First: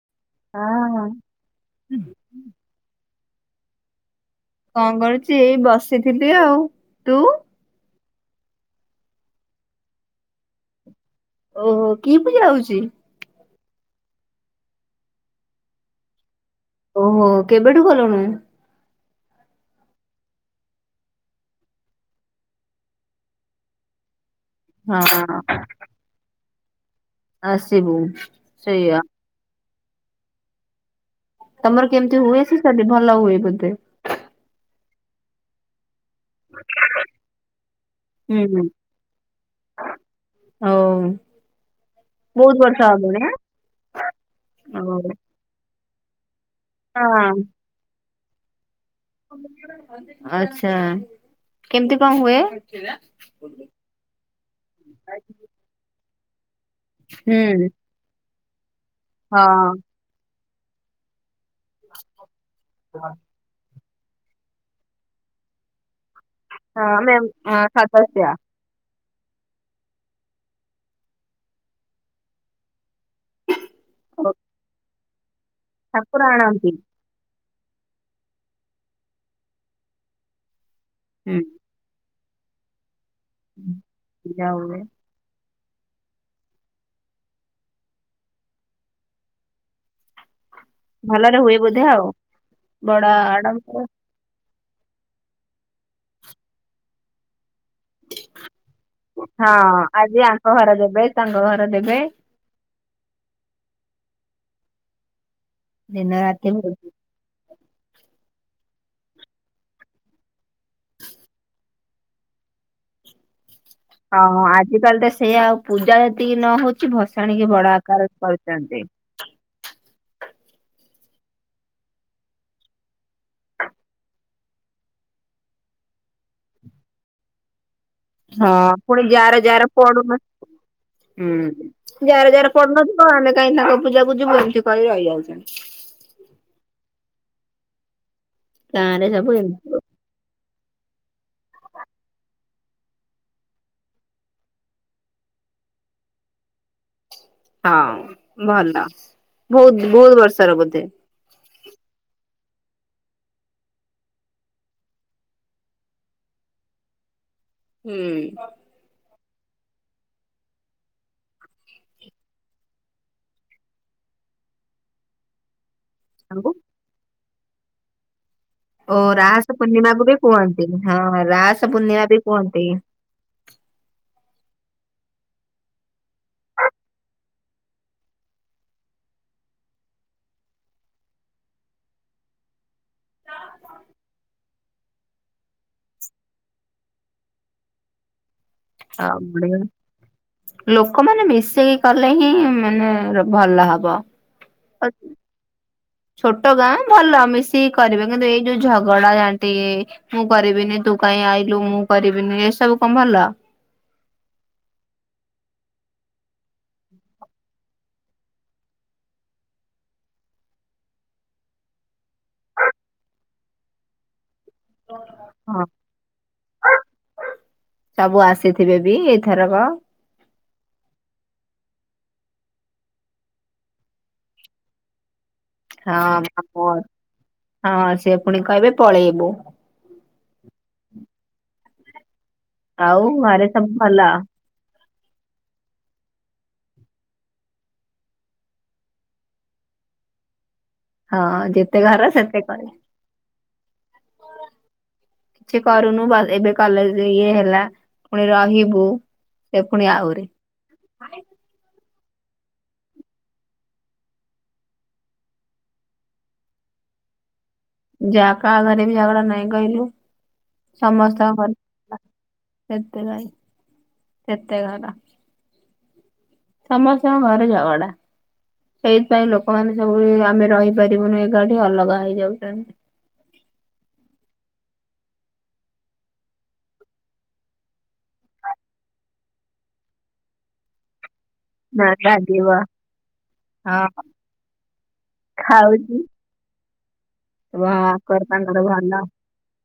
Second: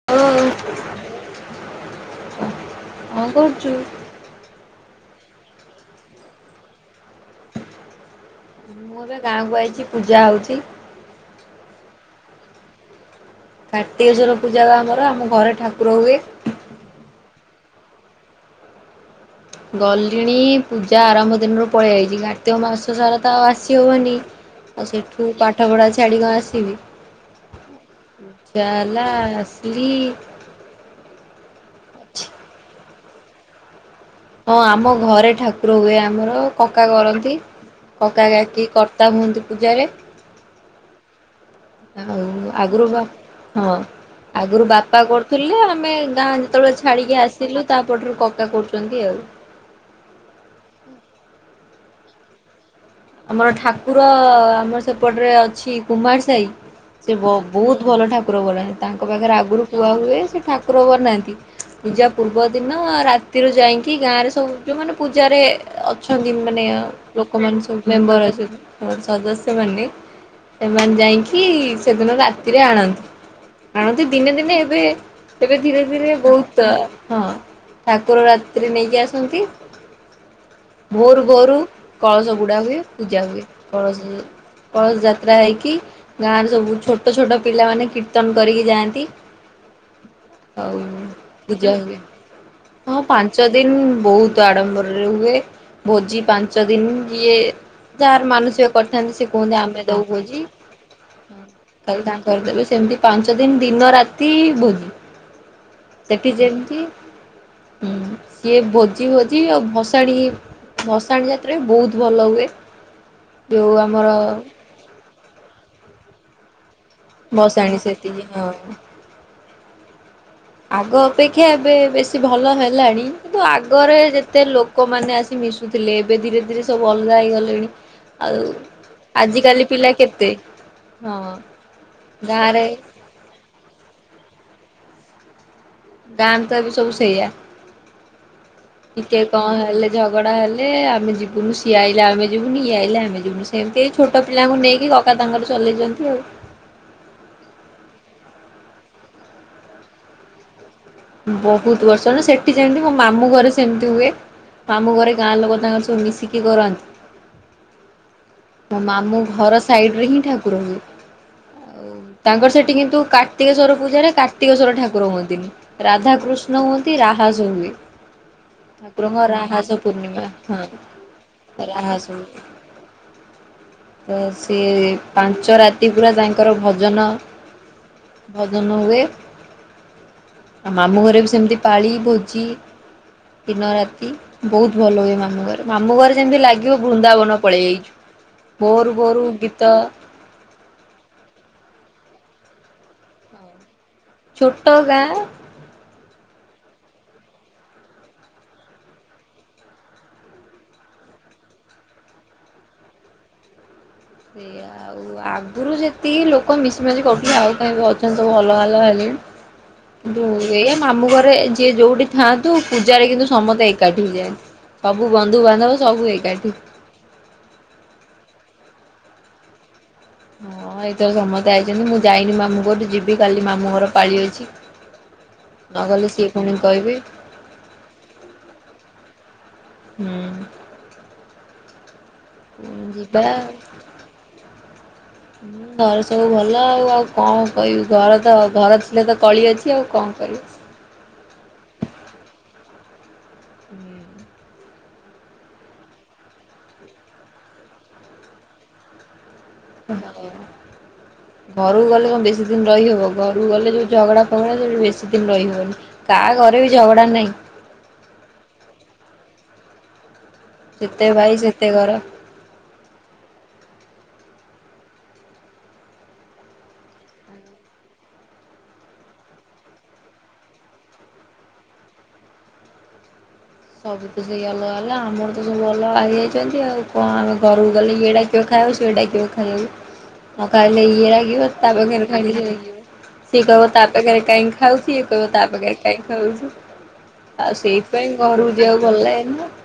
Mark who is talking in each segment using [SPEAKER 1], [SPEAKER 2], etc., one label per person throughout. [SPEAKER 1] ହଁ କଣ କରୁଛୁ?
[SPEAKER 2] କଣ କରୁଛି ଏଇ ବସିଥିଲି ଆଉ ତୁ?
[SPEAKER 1] ମୁଁ ଏବେ ଗାଁକୁୁ ଆଇଛି ପୂଜା ହୋଉଛି।
[SPEAKER 2] ଓହୋ କି ପୂଜା ହୋଉଛି?
[SPEAKER 1] କାର୍ତ୍ତିକେସ୍ୱର ପୂଜା ପା ଆମର ଆମ ଘରେ ଠାକୁର ହୁଏ।
[SPEAKER 2] ଓହୋ କେବେଠୁ ଗଲୁଣୁ?
[SPEAKER 1] ଗଲିଣି ପୂଜା ଆରମ୍ଭ ଦିନରୁ ପଳେଇଆଇଲି କାର୍ତ୍ତିକ ମାସ ସାରା ତ ଆଉ ଆସିହବନି। ଆଉ ସେଠୁ
[SPEAKER 2] ହଁ
[SPEAKER 1] ପାଠ ପଢା ଛାଡି କଣ ଆସିବି।
[SPEAKER 2] ଆସିବୁ
[SPEAKER 1] ଇଚ୍ଛା
[SPEAKER 2] ସେଇଆ
[SPEAKER 1] ହେଲା ଆସିଲି।
[SPEAKER 2] ତମର କେମିତି ହୁଏ ସେସାଦୀ ଭଲ ହୁଏ ବୋଧେ?
[SPEAKER 1] ହଁ ଆମ ଘରେ ଠା କୁର ହୁଏ ଆମର କକା କରନ୍ତି। କକା
[SPEAKER 2] ହୁଁ
[SPEAKER 1] କାକି କର୍ତ୍ତା ହୁଅନ୍ତି ପୂଜାରେ।
[SPEAKER 2] ଆଉ
[SPEAKER 1] ଆଉ ଆଗରୁ ବା ହଁ ଆଗରୁ
[SPEAKER 2] ଆଁ
[SPEAKER 1] ବାପା
[SPEAKER 2] ହଉ
[SPEAKER 1] କର ଥିଲେ ଆମେ ଗାଁ ଯେତେବେଳେ ଛାଡି଼କି
[SPEAKER 2] ହଁ
[SPEAKER 1] ଆସିଲୁ ତାପର ଠାରୁ କକା କରୁଛନ୍ତି ଆଉ।
[SPEAKER 2] ଆଚ୍ଛା କେମିତି କଣ ହୁଏ?
[SPEAKER 1] ଆମର ଠାକୁର ଆମର ସେପଟରେ ଅଛି କୁମାର ସାହି। ସେ
[SPEAKER 2] ହୁଁ
[SPEAKER 1] ବ-ବହୁତ ଭଲ ଠାକୁର ବନିନ୍ତି। ତାଙ୍କ ପାଖରେ ଆଗରୁ
[SPEAKER 2] ହଁ
[SPEAKER 1] କୁହା ହୁଏ ସେ ଠାକୁର ବନାନ୍ତି। ପୂଜା ପୂର୍ବ ଦିନ
[SPEAKER 2] ହଁ
[SPEAKER 1] ରାତିରୁ ଯାଇକି ଗାଁ ରେ ସବୁ ଯୋଉ ମାନେ ପୂଜାରେ ଅଛନ୍ତି ମାନେ
[SPEAKER 2] ଆମେ
[SPEAKER 1] ଲୋକମାନେ
[SPEAKER 2] ଅଁ,
[SPEAKER 1] ସବୁ ମେମ୍ବର
[SPEAKER 2] ସଦସ୍ୟ
[SPEAKER 1] ଅଛ ର ସଦସ୍ୟ ମାନେ ସେମାନେ ଯାଇକି ସେଦିନ ରାତିରେ ଆଣନ୍ତି। ଆଣନ୍ତି
[SPEAKER 2] ଓ
[SPEAKER 1] ଦିନେ ଦିନେ ଏବେ ଏବେ ଧୀରେ ଧୀରେ
[SPEAKER 2] ଠାକୁର
[SPEAKER 1] ବହୁତ
[SPEAKER 2] ଆଣନ୍ତି
[SPEAKER 1] ହଁ ଠାକୁର ରାତିରେ ନେଇକି ଆସନ୍ତି। ଭୋରୁ
[SPEAKER 2] ହୁଁ।
[SPEAKER 1] ଭୋରୁ କଳସ ବୁଡ଼ା ହୁଏ, ପୂଜା ହୁଏ। କଳସ
[SPEAKER 2] ପୂଜା ହୁଏ
[SPEAKER 1] କଳସ ଯାତ୍ରା ହେଇକି ଗାଁର ସବୁ ଛୋଟ ଛୋଟ ପିଲାମାନେ କୀର୍ତ୍ତନ କରିକି ଯାଆନ୍ତି। ଆଉ
[SPEAKER 2] ଭଲରେ
[SPEAKER 1] ପୂଜା
[SPEAKER 2] ବୋଧେ
[SPEAKER 1] ହୁଏ।
[SPEAKER 2] ଆଉ
[SPEAKER 1] ହଁ
[SPEAKER 2] ବଡ
[SPEAKER 1] ପାଞ୍ଚ ଦିନ
[SPEAKER 2] ଆଡମ୍ବର
[SPEAKER 1] ବହୁତ ଆଡ଼ମ୍ବରରେ ହୁଏ। ଭୋଜି ପାଞ୍ଚ ଦିନ ଇଏ ଯାହାର ମାନସିକ କରିଥାନ୍ତି, ସେ କୁହନ୍ତି
[SPEAKER 2] ହଁ
[SPEAKER 1] ଆମେ ଦବୁ
[SPEAKER 2] ଆଜି
[SPEAKER 1] ଭୋଜି।
[SPEAKER 2] ଆଙ୍କ ଘର ଦେବେ ତାଙ୍କ ଘର ଦେବେ
[SPEAKER 1] କରିଦେବେ ସେମତି ପାଞ୍ଚ ଦିନ ଦିନ ରାତି ଭୋଜି।
[SPEAKER 2] ଦିନ
[SPEAKER 1] ସେଠି
[SPEAKER 2] ରାତି
[SPEAKER 1] ଯେମତିଁ
[SPEAKER 2] ଭୋଜି
[SPEAKER 1] ସିଏ ଭୋଜି ଭୋଜି ଆଉ ଭସାଣି ଭସାଣି ଯାତ୍ରା ବି ବହୁତ ଭଲ ହୁଏ। [unintelligible]
[SPEAKER 2] ହଁ ହଁ ଆଜିିକାଲି ତ ସେଇଆ ଆଉ ପୂଜା ଯେତିକି ନ ହଉଛି, ଭସାଣି କି ବଡ଼ ଆକାର
[SPEAKER 1] ସେତିକି ହଁ।
[SPEAKER 2] କରୁଛନ୍ତି।
[SPEAKER 1] ଆଗ ଅପେକ୍ଷା ଏବେ ବେଶୀ ଭଲ ହେଲାଣି କିନ୍ତୁ ଆଗରେ ଯେତେ ଲୋ ଲୋକମାନେ ଆସି ମିଶୁଥିଲେ, ଏବେ ଧୀରେ ଧୀରେ ସବୁ ଅଲଗା ହେଇ ଗଲେଣି।
[SPEAKER 2] ହଁ ପୁଣି ଯାର ଯାର ପଡୁନ
[SPEAKER 1] କେତେ ହଁ
[SPEAKER 2] ହୁଁ ଯାର ଯାର
[SPEAKER 1] ଗାଁରେ
[SPEAKER 2] ପଡୁନ ଥିବ ଆମେ କାହିଁ ତାଙ୍କ ପୂଜାକୁ ଯିବୁ ଏମିତି କରି ରହି ଯାଉଛନ୍ତି।
[SPEAKER 1] ଗାଁରେ ତ ଏବେ ସବୁ ସେଇଆ।
[SPEAKER 2] ଗାଁ ରେ
[SPEAKER 1] ଟିକେ
[SPEAKER 2] ସବୁ
[SPEAKER 1] କଣ
[SPEAKER 2] ଏମିତି
[SPEAKER 1] ହେଲେ ଝଗଡ଼ା ହେଲେ ଆମେ ଯିବୁନୁ। ସିଏ ଆଇଲେ ଆମେ ଯିବୁନି ଇଏଷଆଇଲେ ଆମେ ଯିବୁନୁ ସେମିତି ଛୋଟ ପିଲାଙ୍କୁ ନେଇକି କକା ତାଙ୍କର ଚଲେଇଛନ୍ତି ଆଉ।
[SPEAKER 2] ହଁ ଭଲ। ବହୁତ ବହୁତ ବର୍ଷର ବୋଧେ?
[SPEAKER 1] ବହୁତ ବର୍ଷ ନା ସେଠି ଯେମିତି ମୋ ମାମୁଁ ଘରେ ସେମିତି ହୁଏ। ମାମୁଁ ଘରେ ଗାଁ ଲୋକ ତାଙ୍କର ସବୁ ମିଶିକି କରନ୍ତି।
[SPEAKER 2] ହୁଁ।
[SPEAKER 1] ମୋ ମାମୁଁ ଘର ସାଇଡ ରେ ହିଁ ଠାକୁର ହୁଏ। ଆ ତାଙ୍କର ସେଠି କିନ୍ତୁ କାର୍ତ୍ତିକେଶ୍ଵର ପୂଜାରେ କାର୍ତ୍ତିକେଶ୍ଵର ଠାକୁର ହୁଅନ୍ତି ନି। ରାଧାକୃଷ୍ଣ ହୁଅନ୍ତି ରାହାସ ହୁଏ।
[SPEAKER 2] ଓ
[SPEAKER 1] ଠାକୁରଙ୍କ ରାହାସ
[SPEAKER 2] ପୂର୍ଣ୍ଣିମାକୁ ବି
[SPEAKER 1] ପୂର୍ଣ୍ଣିମା ହଁ
[SPEAKER 2] କୁହନ୍ତି ପୂର୍ଣ୍ଣିମା
[SPEAKER 1] ରାହାସ
[SPEAKER 2] ବି
[SPEAKER 1] ହୁଏ।
[SPEAKER 2] କୁହନ୍ତି।
[SPEAKER 1] ତ ସିଏ ପାଞ୍ଚ ରାତି ପୁରା ତାଙ୍କର ଭଜନ ଭଜନ ହୁଏ। ଆଉ ମାମୁଁ ଘରେ ବି ସେମିତି ପାଳି ଭୋଜି ଦିନ ରାତି ବହୁତ ଭଲ ହୁଏ ମାମୁଁ ଘରେ। ମାମୁଁ ଘରେ ଯେମିତି ଲାଗିବ ବୃନ୍ଦାବନ ପଳେଇ ଯାଇଛୁ। ବୋରୁ ବୋରୁ ଗୀତ
[SPEAKER 2] [unintelligible] ଲୋକମାନେ ମିଶିକି କଲେ ହିଁ ମାନେ ଭଲ ହବ।
[SPEAKER 1] ଛୋଟ ଗାଁ
[SPEAKER 2] ଛୋଟ ଗାଁ ଭଲ ମିଶିକି କରିବେ କିନ୍ତୁ ଏଇ ଯୋଉ ଝଗଡ଼ା ଝାଟି ମୁଁ କରିବିନି ତୁ କାହିଁ ଆଇଲୁ, ମୁଁ କରିବିନି ଏସବୁ କଣ ଭଲ?
[SPEAKER 1] ସେୟା ଆଉ। ଆଗରୁ ଯେତିକି ଲୋକ ମିଶି ମାଶିକି କରୁଥିଲେ ଆଉ କାହିଁ ଅଛନ୍ତି ସବୁ ଅଲଗା ଅଲଗା ହେଲେଣି। କିନ୍ତୁ ଏଇଆ ମାମୁଁ ଘରେ ଯିଏ ଯୋଉଠି ଥାଆନ୍ତୁ ପୂଜାରେ କିନ୍ତୁ ସମସ୍ତେ ଏକାଠି ହେଇ ଯାଆନ୍ତି। ସବୁ ବନ୍ଧୁବାନ୍ଧବ ସବୁ ଏକାଠି।
[SPEAKER 2] ସବୁ ଆସିଥିବେ ବି ଏଇ ଥରକ।
[SPEAKER 1] ହଁ ଏଇ ଥରକ ସମସ୍ତେ ଆଇଛନ୍ତି ମୁଁ ଯାଇନି ମାମୁଁ ଘର କୁ ଯିବି କାଲି ମାମୁଁ ଘର ପାଳି ଅଛି। [inaudible] ନଗଲେ ସିଏ ପୁଣି
[SPEAKER 2] ହଁ [unintelligible]
[SPEAKER 1] କହିବେ
[SPEAKER 2] ହଁ ସିଏ ଫୁଣି କହିବେ ପଳେଇବୁ।
[SPEAKER 1] ହୁଁ। ଉଁ
[SPEAKER 2] ଆଉ
[SPEAKER 1] ଯିବା
[SPEAKER 2] ଘରେ ସବୁ ଭଲ
[SPEAKER 1] ଉଁ ଘରେ ସବୁ ଭଲ ଆଉ ଆଉ କଣ କହିବି ଘର ତ ଘର ଥିଲେ ତ କଳି ଅଛି ଆଉ କଁ କରବୁ।
[SPEAKER 2] ହଁ ଯେତେ ଘର ସେତେ କଳି।
[SPEAKER 1] ହୁଁ।
[SPEAKER 2] ଛି କରୁନୁ [unintelligible] ଏବେ କଲେଜରେ ଇଏ ହେଲା ଫୁଣି ରହିବୁ। ସେ ପୁଣି ଆହୁରି
[SPEAKER 1] [unintelligible] ଘରୁକୁ ଗଲେ କଁ ବେଶୀ ଦିନ ରହିହବ ଘରୁକୁ ଗଲେ ଯୋଉ ଝଗଡ଼ା ଫଗଡା ସେଠି ବେଶୀ ଦିନ ରହିହବନି। କା ଘରେ ବି ଝଗଡ଼ା ନାଇଁ।
[SPEAKER 2] ଯା କାହା ଘରେ ବି ଝଗଡ଼ା ନାଇଁ କହିଲୁ
[SPEAKER 1] ଯେତେ ଭାଇ
[SPEAKER 2] ସମସ୍ତଙ୍କ
[SPEAKER 1] ସେତେ ଘର।
[SPEAKER 2] ଘରେ ହେତି ପାଇଁ [unintelligible] ଘର। ସମସ୍ତଙ୍କ ଘରେ ଝଗଡା। ସେଇଥିପାଇଁ ଲୋକୋମାନୋ ସବୁ ଏ ଆମେ ରହିପାରିବୁନୁ ଏକାଠି ଅଲଗା ହେଇଯାଉଚନ୍ତି।
[SPEAKER 1] ସବୁ ତ ସେଇ ଅଲଗା [unintelligible] ଆମର ତ ସବୁ ଅଲଗା ହେଇଯାଇଛନ୍ତି ଆଉ କଁ ଆମେ ଘରୁକୁ ଗଲେ ଇଏ ଡ଼ା କିବ ଖାଇବାକୁ ସିଏ ଡାକିବ ଖାଇବାକୁ ନ ଖାଇଲେ ଇଏ ରାଗିବ ତା ପାଖରେ ଖାଇଲେ
[SPEAKER 2] ଲାଗିବ
[SPEAKER 1] [unintelligible] ସିଏ କହିବ ତା
[SPEAKER 2] ହଁ
[SPEAKER 1] ପାଖେରେ କାଇଁ ଖାଉଚି ଇଏ କହିବ ତା ପାଖେରେ
[SPEAKER 2] ଖାଉଛି
[SPEAKER 1] କାଇଁ ଖାଉଚି। ଆଉ ସେଇପାଇଁ
[SPEAKER 2] ଆଙ୍କର
[SPEAKER 1] ଘରୁକୁ
[SPEAKER 2] ତାଙ୍କର
[SPEAKER 1] ଯିବାକୁ ଭଲ ଲାଗେନି [unintelligible]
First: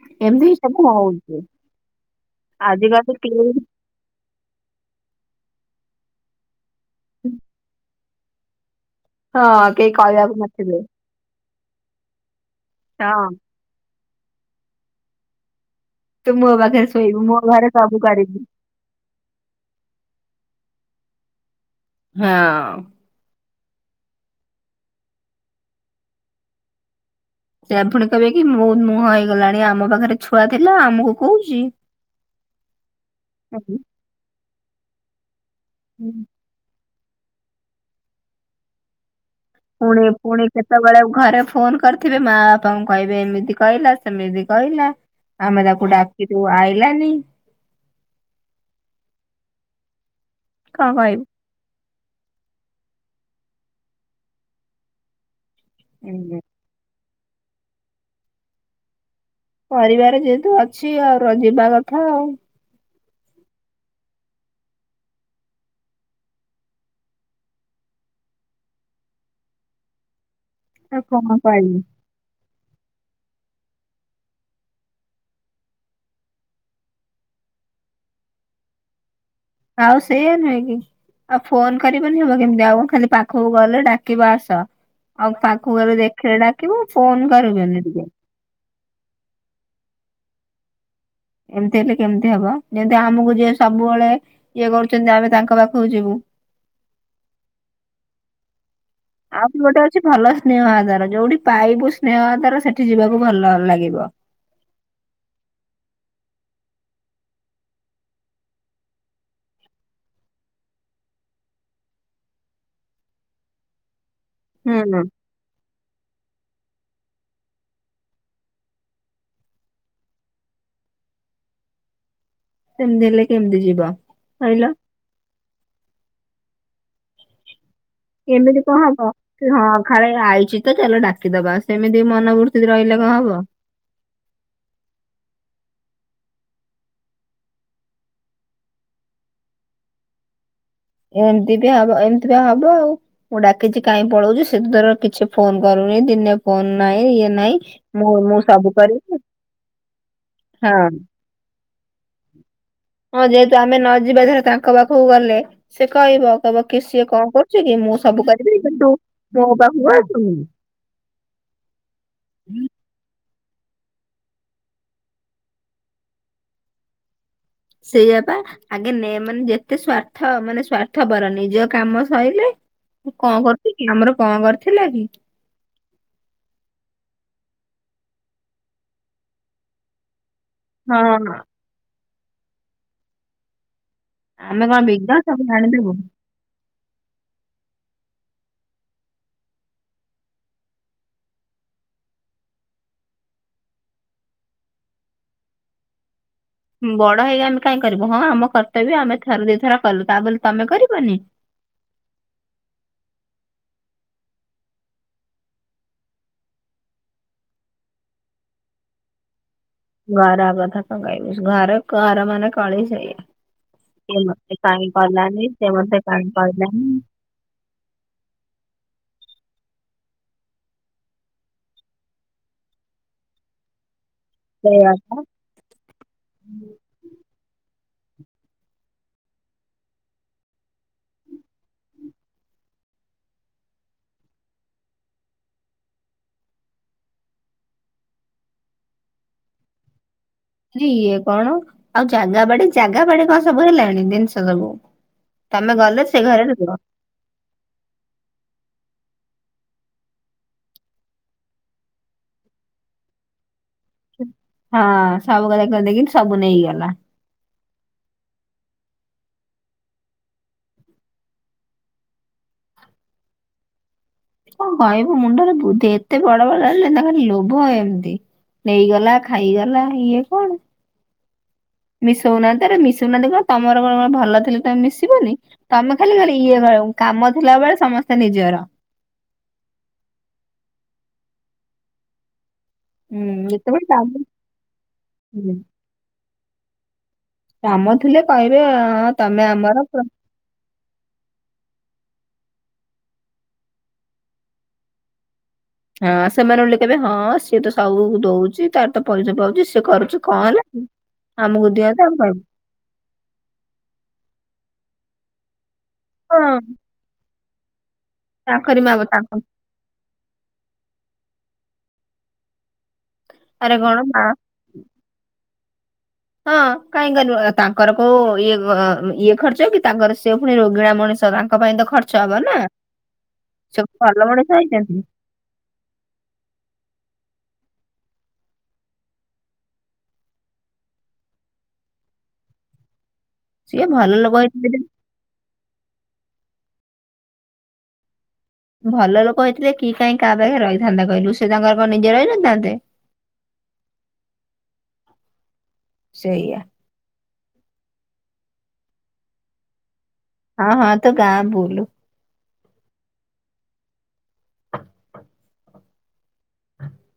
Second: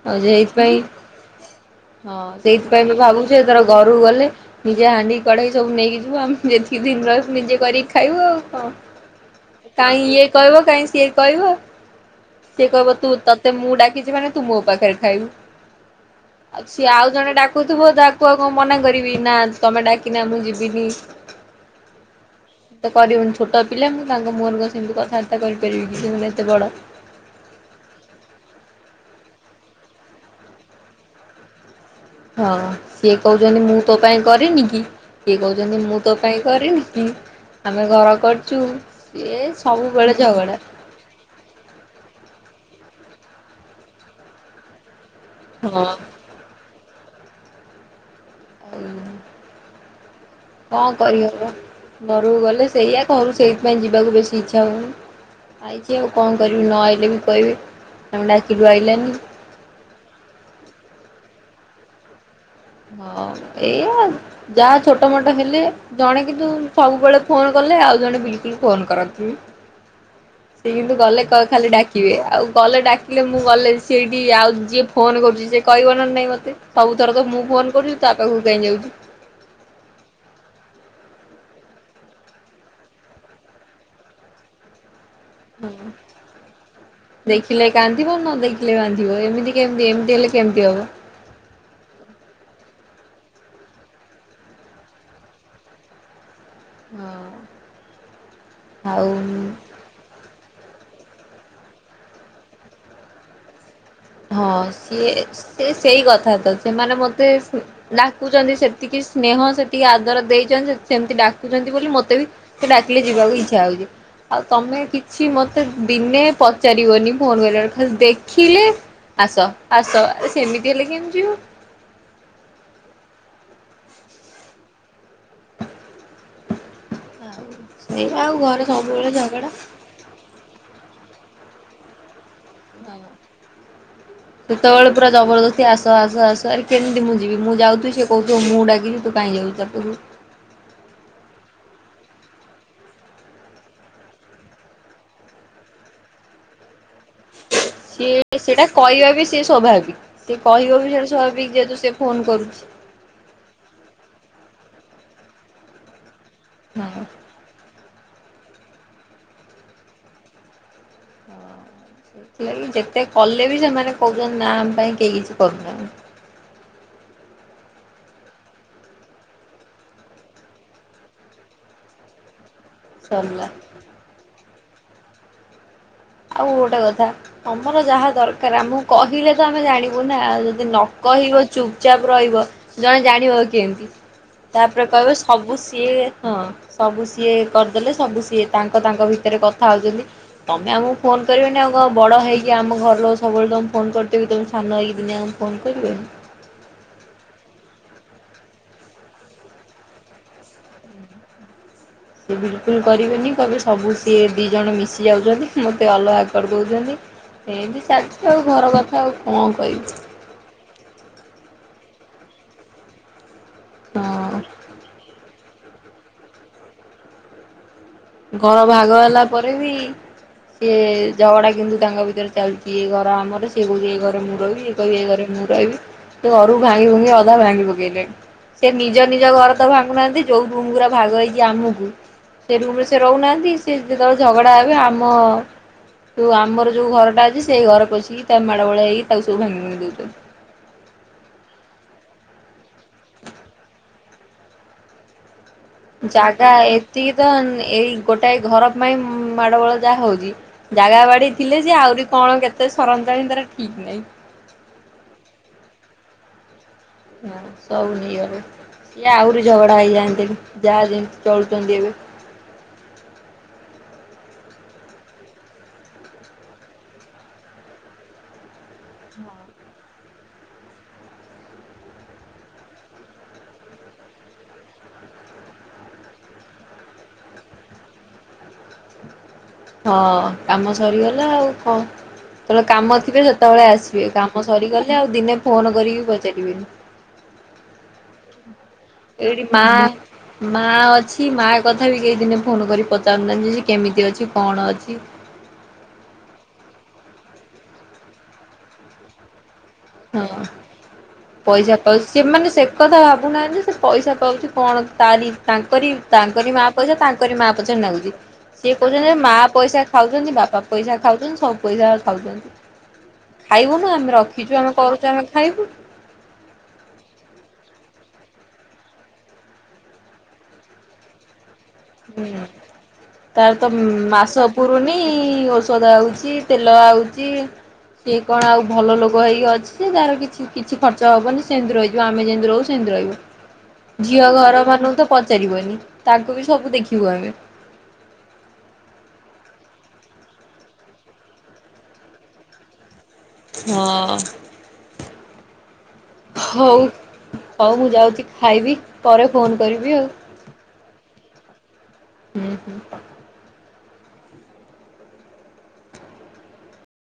[SPEAKER 1] [unintelligible] ପାଇଁ
[SPEAKER 2] ଏମିତି ସବୁ ହଉଛି
[SPEAKER 1] ହଁ ସେଇଥିପାଇଁ ବି
[SPEAKER 2] ଆଜିକାଲି
[SPEAKER 1] ଭାବୁଚି
[SPEAKER 2] କେହି
[SPEAKER 1] ଏଥର ଘ ରୁକୁ ଗଲେ ନିଜେ ହାଣ୍ଡି କଡେଇ ସବୁ ନେଇକି ଯିବୁ ଆମେ ଯେତିକି ଦିନ ରହିବୁ ନିଜେ କରିକି ଖା ଖାଇବୁ ଆଉ
[SPEAKER 2] ହଁ
[SPEAKER 1] କଁ
[SPEAKER 2] କେହି
[SPEAKER 1] କାଇଁ ଇଏ
[SPEAKER 2] କହିବାକୁ
[SPEAKER 1] କହିବ
[SPEAKER 2] ନଥିବେ
[SPEAKER 1] କାଇଁ ସିଏ କହିବ। ସିଏ କହିବ ତୁ
[SPEAKER 2] ହଁ
[SPEAKER 1] ତତେ ମୁଁ ଡାକିଚି ମାନେ ତୁ ମୋ ପାଖେରେ ଖାଇବୁ।
[SPEAKER 2] ତୁ ମୋ
[SPEAKER 1] ଆଉ
[SPEAKER 2] ପାଖରେ
[SPEAKER 1] ସିଏ ଆଉ
[SPEAKER 2] ଶୋଇବୁ
[SPEAKER 1] ଜଣେ
[SPEAKER 2] ମୋ ଘରେ
[SPEAKER 1] ଡାକୁଥୁବ
[SPEAKER 2] ସବୁ
[SPEAKER 1] ତାକୁ
[SPEAKER 2] କରିବୁ।
[SPEAKER 1] ଆଉ କଁ ମନା କରିବି ନା ତମେ ଡାକିନା ମୁଁ ଯିବିନି
[SPEAKER 2] ହଁ
[SPEAKER 1] ତ କରି [unintelligible] ଛୋଟୋ ପିଲା ମୁଁ ତାଙ୍କ ମୁଁହ [unintelligible] ସେମିତି କଥାବାର୍ତ୍ତା କରିପାରିବି କି ସେମାନେ ଏତେ ବଡ଼।
[SPEAKER 2] ସେୟା ଫୁଣି କହିବେ କି ମୁ ମୁହଁ ହେଇଗଲାଣି ଆମ ପାଖରେ ଛୁଆ ଥିଲା ଆମୁକୁ କୋହୁଚି।
[SPEAKER 1] ହଁ ସିଏ କୋହୁଚନ୍ତି ମୁଁ ତୋ ପାଇଁ କରିନି କି [unintelligible] କୋହୁଚନ୍ତି ମୁଁ ତୋ ପାଇଁ କରିନିକି ଆମେ ଘର କରିଚୁ ସିଏ
[SPEAKER 2] ପୁଣି
[SPEAKER 1] ସବୁବେଳେ
[SPEAKER 2] ପୁଣି
[SPEAKER 1] ଝଗଡା।
[SPEAKER 2] କେତେବେଳେ ଘରେ ଫୋନ୍ କରିଥିବେ ମା ବାପାଙ୍କୁ କହିବେ ଏମିତି କହିଲା ସେମିତି କହିଲା ଆମେ
[SPEAKER 1] ହଁ। ଆଉ
[SPEAKER 2] ତାକୁ ଡା କି ତୁ ଆଇଲାନି କଣ
[SPEAKER 1] କଁ
[SPEAKER 2] କହିବୁ?
[SPEAKER 1] କରିହବ ଘରୁକୁ ଗଲେ ସେଇଆ ଘରୁ ସେଇଥିପାଇଁ ଯିବାକୁ ବେଶୀ ଇଚ୍ଛା ହୋଉନି। ଆଇଚି ଆଉ କଁ
[SPEAKER 2] ହୁଁ
[SPEAKER 1] କରିବି ନ ଆଇଲେ ବି କହିବେ ଆମେ ଡାକିଲୁ ଆଇିଲାନି।
[SPEAKER 2] ପରିବାର ଯେହେତୁ ଅଛି ଆଉ ର ଯିବା କଥା ଆଉ।
[SPEAKER 1] ହଁ ଏଇଆ ଯାହା ଛୋଟ ମୋଟୋ ହେଲେ ଜଣେ କିନ୍ତୁ ସବୁବୋଳେ ଫୋନ କଲେ ଆଉ ଜଣେ ବିଲକୁଲ ଫୋନ୍ କର [unintelligible] ସିଏ କିନ୍ତୁ
[SPEAKER 2] ଆଉ
[SPEAKER 1] ଗଲେ କ
[SPEAKER 2] କଣ
[SPEAKER 1] ଖାଲି
[SPEAKER 2] କହିବି।
[SPEAKER 1] ଡାକିବେ ଆଉ ଗଲେ ଡାକିଲେ ମୁଁ ଗଲେ [unintelligible] ଆଉ ଯିଏ ଫୋନ କରୁଚି ସିଏ କହିବ ନା ନାଇଁ ମତେ ସବୁଥର ତ ମୁଁ ଫୋନ୍ କରୁଚି ତା ପାଖୁକୁ କାଇଁ ଯାଉଚୁ।
[SPEAKER 2] ଆଉ ସେଇୟା ନୁହେଁ କି। ଆଉ ଫୋନ କରିବନି ହବ କେମିତି ଆଉ କଁ ଖାଲି ପାଖୁକୁ ଗଲେ ଡାକିବ ଆସ। ଆଉ ପାଖୁକୁ ଗଲେ ଦେଖିଲେ ଡାକିବ ଆଉ ଫୋନ କରିବନି ଟିକେ।
[SPEAKER 1] [unintelligible] ବାନ୍ଧିବ ଏମିତି କେମିତି ଏମିତି ହେଲେ କେମିତି ହବ।
[SPEAKER 2] ଏମିତି ହେଲେ କେମିତି ହବ ଯେମିତି ଆମୁକୁ ଯିଏ ସବୁବୋଳେ ଇଏ କରୁଚନ୍ତି ଆମେ ତାଙ୍କ ପାଖୁକୁ ଯିବୁ।
[SPEAKER 1] ହଁ।
[SPEAKER 2] ଆଉ ବି ଗୋଟେ ଅଛି ଭଲ ସ୍ନେହ ଆଦାର ଯୋଉଠି ପାଇବୁ ସ୍ନେହ ଆଦର ସେଠି ଯିବାକୁ ଭଲ ଲାଗିବ।
[SPEAKER 1] ହଁ ସିଏ ସେ ସେଇ କଥା ତ ସେମାନେ ମତେ ଡାକୁଚନ୍ତି ସେତିକି ସ୍ନେହ ସେତିକି ଆଦର ଦେଇଚନ୍ତି [unintelligible] ସେମିତି ଡାକୁଚନ୍ତି ବୋଲି ମତେ ବି ସିଏ ଡାକିଲେ ଯିବାକୁ ଇଚ୍ଛା ହୋଉଚି। ଆଉ ତମେ
[SPEAKER 2] ହୁଁ।
[SPEAKER 1] କିଛି ମତେ ଦିନେ ପଚାରିବନି ଫୋନ୍ [unintelligible] ଖାଲି ଦେଖିଲେ ଆସ ଆସ ଆରେ ସେମିତି ହେଲେ କେମିତିି ଯିବ।
[SPEAKER 2] ସେମତି ହେଲେ କେମତି ଯିବ କହିଲ?
[SPEAKER 1] ଏଇ ଆଉ
[SPEAKER 2] ଏମିତି
[SPEAKER 1] ଘରେ
[SPEAKER 2] କଣ ହବ
[SPEAKER 1] ସବୁବେଳେ
[SPEAKER 2] କି
[SPEAKER 1] ଝଗଡା।
[SPEAKER 2] ହଁ କାଳେ ଆଇଛି ତ ଚାଲ ଡାକିଦବା ସେମିତି ମନବୃର୍ତ୍ତି ରହିଲେ କଣ ହବ।
[SPEAKER 1] [inaudible] ସେତେବେଳେ ପୁରା ଜବରଦସ୍ତି ଆସ ଆସ ଆସ ଆରେ କେମତି ମୁଁ ଯିବି ମୁଁ ଯାଉଥିବି ସେ କହୁଥିବ ମୁଁ ଡାକିନି ତୁ କାହିଁ ଯାଉଛୁ। [inaudible]
[SPEAKER 2] ଏମିତିକା ହବ ଏମିତିକା ହବ ଆଉ। ମୁଁ ଡାକିଛି କାହିଁ ପଳଉଛି ସେତାର କିଛି ଫୋନ କରୁନି ଦିନେ। ଫୋନ୍ ନାଇଁ ଇଏ ନାଇଁ ମୁଁ
[SPEAKER 1] ସିଏ
[SPEAKER 2] ମୁଁ
[SPEAKER 1] ସେଇଟା
[SPEAKER 2] ସବୁ
[SPEAKER 1] କହିବା
[SPEAKER 2] କରିବି।
[SPEAKER 1] ବି ସିଏ ସ୍ୱାଭାବିକ ସେ କହିବ ବି
[SPEAKER 2] ହଁ
[SPEAKER 1] ସେଇଟା ସ୍ୱଭାବିକ୍ ଯେହେତୁ ସେ ଫୋନ୍ କରୁଛି।
[SPEAKER 2] ହଁ ଯେହେତୁ ଆମେ ନ ଯିବା ଧର ତାଙ୍କ ପାଖକୁ ଗଲେ ସେ କହିବ କହିବ କି
[SPEAKER 1] ହଁ।
[SPEAKER 2] ସିଏ କଣ କରୁ କରୁଛି କି ମୁଁ ସବୁ କରିବି କିନ୍ତୁ ମୋ ପାଖକୁ ଆସୁନି।
[SPEAKER 1] ସେଥିଲାଗି ଯେତେ କଲେ ବି ସେମାନେ କହୁଚନ୍ତି ନା ଆମ ପାଇଁ କେହି କିଛି କରୁନାହାଁନ୍ତି।
[SPEAKER 2] ସେୟା ପା ଆଗେ ନେ ମାନେ ଯେତେ ସ୍ଵାର୍ଥ ମାନେ ସ୍ଵାର୍ଥପର ନିଜ କାମ ସଇଲେ ତୁ କଣ
[SPEAKER 1] ସରିଲା।
[SPEAKER 2] କରୁଚୁ କି ଆମର କଣ କରିଥିଲେ କି?
[SPEAKER 1] ଆଉ ଗୋଟେ କଥା ତମର ଯାହା ଦରକାର ଆମକୁ କହିଲେ ତ ଆମେ ଜାଣିବୁ ନା ଆଉ ଯ ନ
[SPEAKER 2] ହଁ
[SPEAKER 1] କହିବ ଚୁପଚାପ୍ ରହିବ ଜଣେ ଜାଣିବ କେମତି?
[SPEAKER 2] ଆମେ କଣ
[SPEAKER 1] ତାପରେ କହିବ
[SPEAKER 2] ବିଜ୍ଞ
[SPEAKER 1] ସବୁ
[SPEAKER 2] ଜାଣିଦେବୁ।
[SPEAKER 1] ସିଏ ହଁ ସବୁ ସିଏ କରିଦେଲେ ସବୁ ସିଏ ତାଙ୍କ ତାଙ୍କ ଭିତରେ କଥା ହଉଛନ୍ତି ତମେ ଆମ ଫୋନ୍ କରିବେନି ଆଉ କଣ ବଡ଼ ହେଇକି ଆମ ଘର ଲୋକ ସବୁବେଳେ ତମକୁ ଫୋନ୍ କରୁଥିବେ ତମେ ସାନ ହେଇକି ଦିନେ ଆଉ ଫୋନ୍ କରିବେନି?
[SPEAKER 2] ବଡ ହେଇକି ଆମେ କାଇଁ କରିବୁ ହଁ ଆମ କର୍ତ୍ତବ୍ୟ ଆମେ ଥରେ ଦିଥର କଲୁ ତା ବୋଲି ତମେ କରିବନି?
[SPEAKER 1] ସେ ବିଲକୁଲ୍ କରିବେନି କହିବେ ସବୁ ସିଏ ଦିଜଣ ମିଶି ଯାଉଛନ୍ତି ମୋତେ ଅଲଗା କରି ଦଉଚନ୍ତି। ଏମତି ଚାଲିଛି ଆଉ ଘର କଥା ଆଉ କଣ କହିବି?
[SPEAKER 2] ଘର କଥା କଣ କହିବୁ ଘର ଘର ମାନ କଳି ସେୟା। ସେ
[SPEAKER 1] ହଁ।
[SPEAKER 2] ମତେ କାଇଁ କଲାନି ସେ ମତେ କାଇଁ କହିଲାନି?
[SPEAKER 1] ଘର ଭାଗ ହେଲା ପରେ ବି ସିଏ ଝଗଡା କିନ୍ତୁ ତାଙ୍କ ଭିତରେ ଚାଲଚି ଏ ଘର ଆମର ସେଏ କହୁଛି ଏଇ ଘରେ ମୋ ରହିବି ଇଏ
[SPEAKER 2] ସେଇଆ
[SPEAKER 1] କହିବେ ଏ
[SPEAKER 2] ପା।
[SPEAKER 1] ଘରେ ମୁଁ ରହିବି ତୋ ଘରୁକୁ ଭାଙ୍ଗି ଭୁଙ୍ଗି ଅଧା ଭାଙ୍ଗି ପକେଇଲେଣି। ସେ ନିଜ ନିଜ ଘର ତ ଭାଙ୍ଗୁନାହାନ୍ତି ଯୋଉ ରୁମ୍ ଗୁରା ଭାଗ ହେଇଛି ଆମକୁ ସେ ରୁମ୍ ରେ ସେ ସେ ରହୁନାହାନ୍ତି ସେ ଯେତେବେଳେ ଝଗଡା ହେବେ ଆମ ଯୋଉ ଆମର ଯୋଉ ଘରଟା ଅଛି ସେଇ ଘରେ ପଶିକି ତା ମାଡ ବଳ ହେଇକି ତାକୁ ସବୁ ଭାଙ୍ଗି ଭୁଙ୍ଗି ଦଉଛନ୍ତି।
[SPEAKER 2] [unintelligible] ଇଏ କଣ ଆଉ ଜାଗା ବାଡି ଜାଗା ବାଡି କଣ ସବୁ ହେଲାଣି ଜିନିଷ ସବୁ? ତମେ ଗଲେ ସେ ଘରେ
[SPEAKER 1] ଜାଗା
[SPEAKER 2] ରୁହ।
[SPEAKER 1] ଏତିକି ତ ଏଇ ଗୋଟାଏ ଘର ପାଇଁ ମାଡ ଗୋଳ ଯାହା ହଉଛି। ଜାଗା ବାଡି ଥିଲେ ସେ ଆହୁରି କଣ କେତେ ସରନ୍ତାଣି ତାର ଠିକ୍ ନାହିଁ।
[SPEAKER 2] ହଁ ସବୁକଥା କହନ୍ତି କି ସବୁ ନେଇଗଲା।
[SPEAKER 1] ହଁ ସବୁ ନେଇଗଲା। ସିଏ ଆହୁରି ଝଗଡା ହେଇଯାଆନ୍ତେଣି ଯାହା ଯେମତି ଚଳୁଛନ୍ତି ଏବେ।
[SPEAKER 2] କଣ କହିବୁ ମୁଣ୍ଡରେ ବୁଦ୍ଧି ଏତେ ବଡ ବଡ ହେଲେଣି ତାଙ୍କର ଲୋଭ ଏମତି। ନେଇଗଲା ଖାଇଗଲା ଇଏ କଣ? ମିଶଉନାହାନ୍ତି ଆରେ ମିଶଉନାହାନ୍ତି କଣ ତମର କଣ ଭଲ ଥିଲେ ତମେ ମିଶିବନି। ତମେ ଖାଲି ଖାଲି ଇଏ ହ କାମ ଥିଲା ବେଳେ ସମସ୍ତେ ନିଜର।
[SPEAKER 1] ହଁ କାମ ସରିଗଲା ଆଉ କଣ। ଯେତେବେଳେ କାମ ଥିବେ
[SPEAKER 2] ହୁଁ
[SPEAKER 1] ସେତେବେଳେ
[SPEAKER 2] ଯେତେବେଳେ
[SPEAKER 1] ଆସିବେ କାମ ସରିଗଲେ ଆଉ ଦିନେ
[SPEAKER 2] ହୁଁ
[SPEAKER 1] ଫୋନ୍ କରିକି ପଚାରିବେନି।
[SPEAKER 2] କାମ ଥିଲେ କହିବେ। ହଁ
[SPEAKER 1] ଏଇଠି
[SPEAKER 2] ତମେ ଆମର
[SPEAKER 1] ମାଆ
[SPEAKER 2] ପ୍ର-
[SPEAKER 1] ମା ଅଛି ମା କଥା ବି କେହି ଦିନେ ଫୋନ୍ କରି ପଚାରୁନାହାନ୍ତି ଯେ ସେ କେମିତି ଅଛି କଣ ଅଛି।
[SPEAKER 2] ହଁ ସେମାନେ ଓଲଟି କେହିବେ ହଁ ସିଏ ତ ସବୁ ଦଉଛି ତାର ତ ପଇସା ପାଉଛି। ସେ କରୁଛି କଣ
[SPEAKER 1] ହଁ।
[SPEAKER 2] ହେଲା କି ଆମକୁ
[SPEAKER 1] ପଇସା ପାଉଛି
[SPEAKER 2] ଦିଅନ୍ତା ଆମେ
[SPEAKER 1] ସେମାନେ ସେ କଥା ଭାବୁନାହାଁନ୍ତି ଯେ ସେ ପଇସା ପାଉଛି କଣ ତାରି ତାଙ୍କରି
[SPEAKER 2] ହଁ
[SPEAKER 1] ତାଙ୍କରି ମା ପଇସା ତାଙ୍କରି ମା ପଛରେ ନାଗୁଛି ସିଏ
[SPEAKER 2] ତାଙ୍କରି
[SPEAKER 1] କହୁଛନ୍ତି ଯେ
[SPEAKER 2] ତାଙ୍କ
[SPEAKER 1] ମା ପ ପଇସା ଖାଉଛନ୍ତି ବାପା ପଇସା ଖାଉଛନ୍ତି ସବୁ ପଇସା ଖାଉଛନ୍ତି
[SPEAKER 2] ଆରେ
[SPEAKER 1] ଖାଇବୁନୁ
[SPEAKER 2] କଣ
[SPEAKER 1] ଆମେ
[SPEAKER 2] ମା
[SPEAKER 1] ରଖିଚ୍ ଚୁ ଆମେ କରୁଛୁ ଆମେ ଖାଇବୁ।
[SPEAKER 2] ହଁ କାହିଁକି କରିବ ଆ ତାଙ୍କର କୋଉ ଇଏ କ ଇଏ ଖର୍ଚ୍ଚ କି ତାଙ୍କର ସେ ପୁଣି ରୋଗିଣା ମଣିଷ ତ ତାଙ୍କ ପାଇଁ ତ ଖ
[SPEAKER 1] ହୁଁ ତାର ତ
[SPEAKER 2] ଭଲ
[SPEAKER 1] ମାସ
[SPEAKER 2] ମଣିଷ ହେଇଛନ୍ତି
[SPEAKER 1] ପୁରୁନି ଓଷ୍ ଷଧ ଆଉଛି ତେଲ ଆଉଛି। ସିଏ କଣ ଆଉ ଭଲ ଲୋକ ହେଇକି ଅଛି ଯେ ତାର କିଛି କିଛି ଖର୍ଚ୍ଚ ହବନି ସେମିତି ରହି ଯିବ ଆମେ ଯେମିତି ରହୁଛୁ ସେମିତି
[SPEAKER 2] ସିଏ
[SPEAKER 1] ରହିବ
[SPEAKER 2] ଭଲ
[SPEAKER 1] ଝିଅ
[SPEAKER 2] ଲୋକ
[SPEAKER 1] ଘର
[SPEAKER 2] ହେଇଛନ୍ତି
[SPEAKER 1] ମାନଙ୍କୁ ତ ପଚାରିବନି ତାଙ୍କୁବି ସବୁ ଦେଖିବୁ ଆମେ।
[SPEAKER 2] ଭଲ ଲୋକ ହେଇଥିଲେ କିଏ କାହିଁ କାହା ପାଖରେ ରହିଥାନ୍ତା କହିଲୁ ସେ ତାଙ୍କର କଣ ନିଜେ ରହିନଥାନ୍ତେ?
[SPEAKER 1] ହଁ
[SPEAKER 2] ସେଇଆ
[SPEAKER 1] ହୋଉ। ହଉ ମୁଁ ଯାଉଛି ଖାଇବି ପରେ ଫୋନ କରିବି ଆଉ।
[SPEAKER 2] ହଁ ହଁ ତୁ ଗାଁ ବୁଲୁ।
[SPEAKER 1] ହୁଁ ହୁଁ।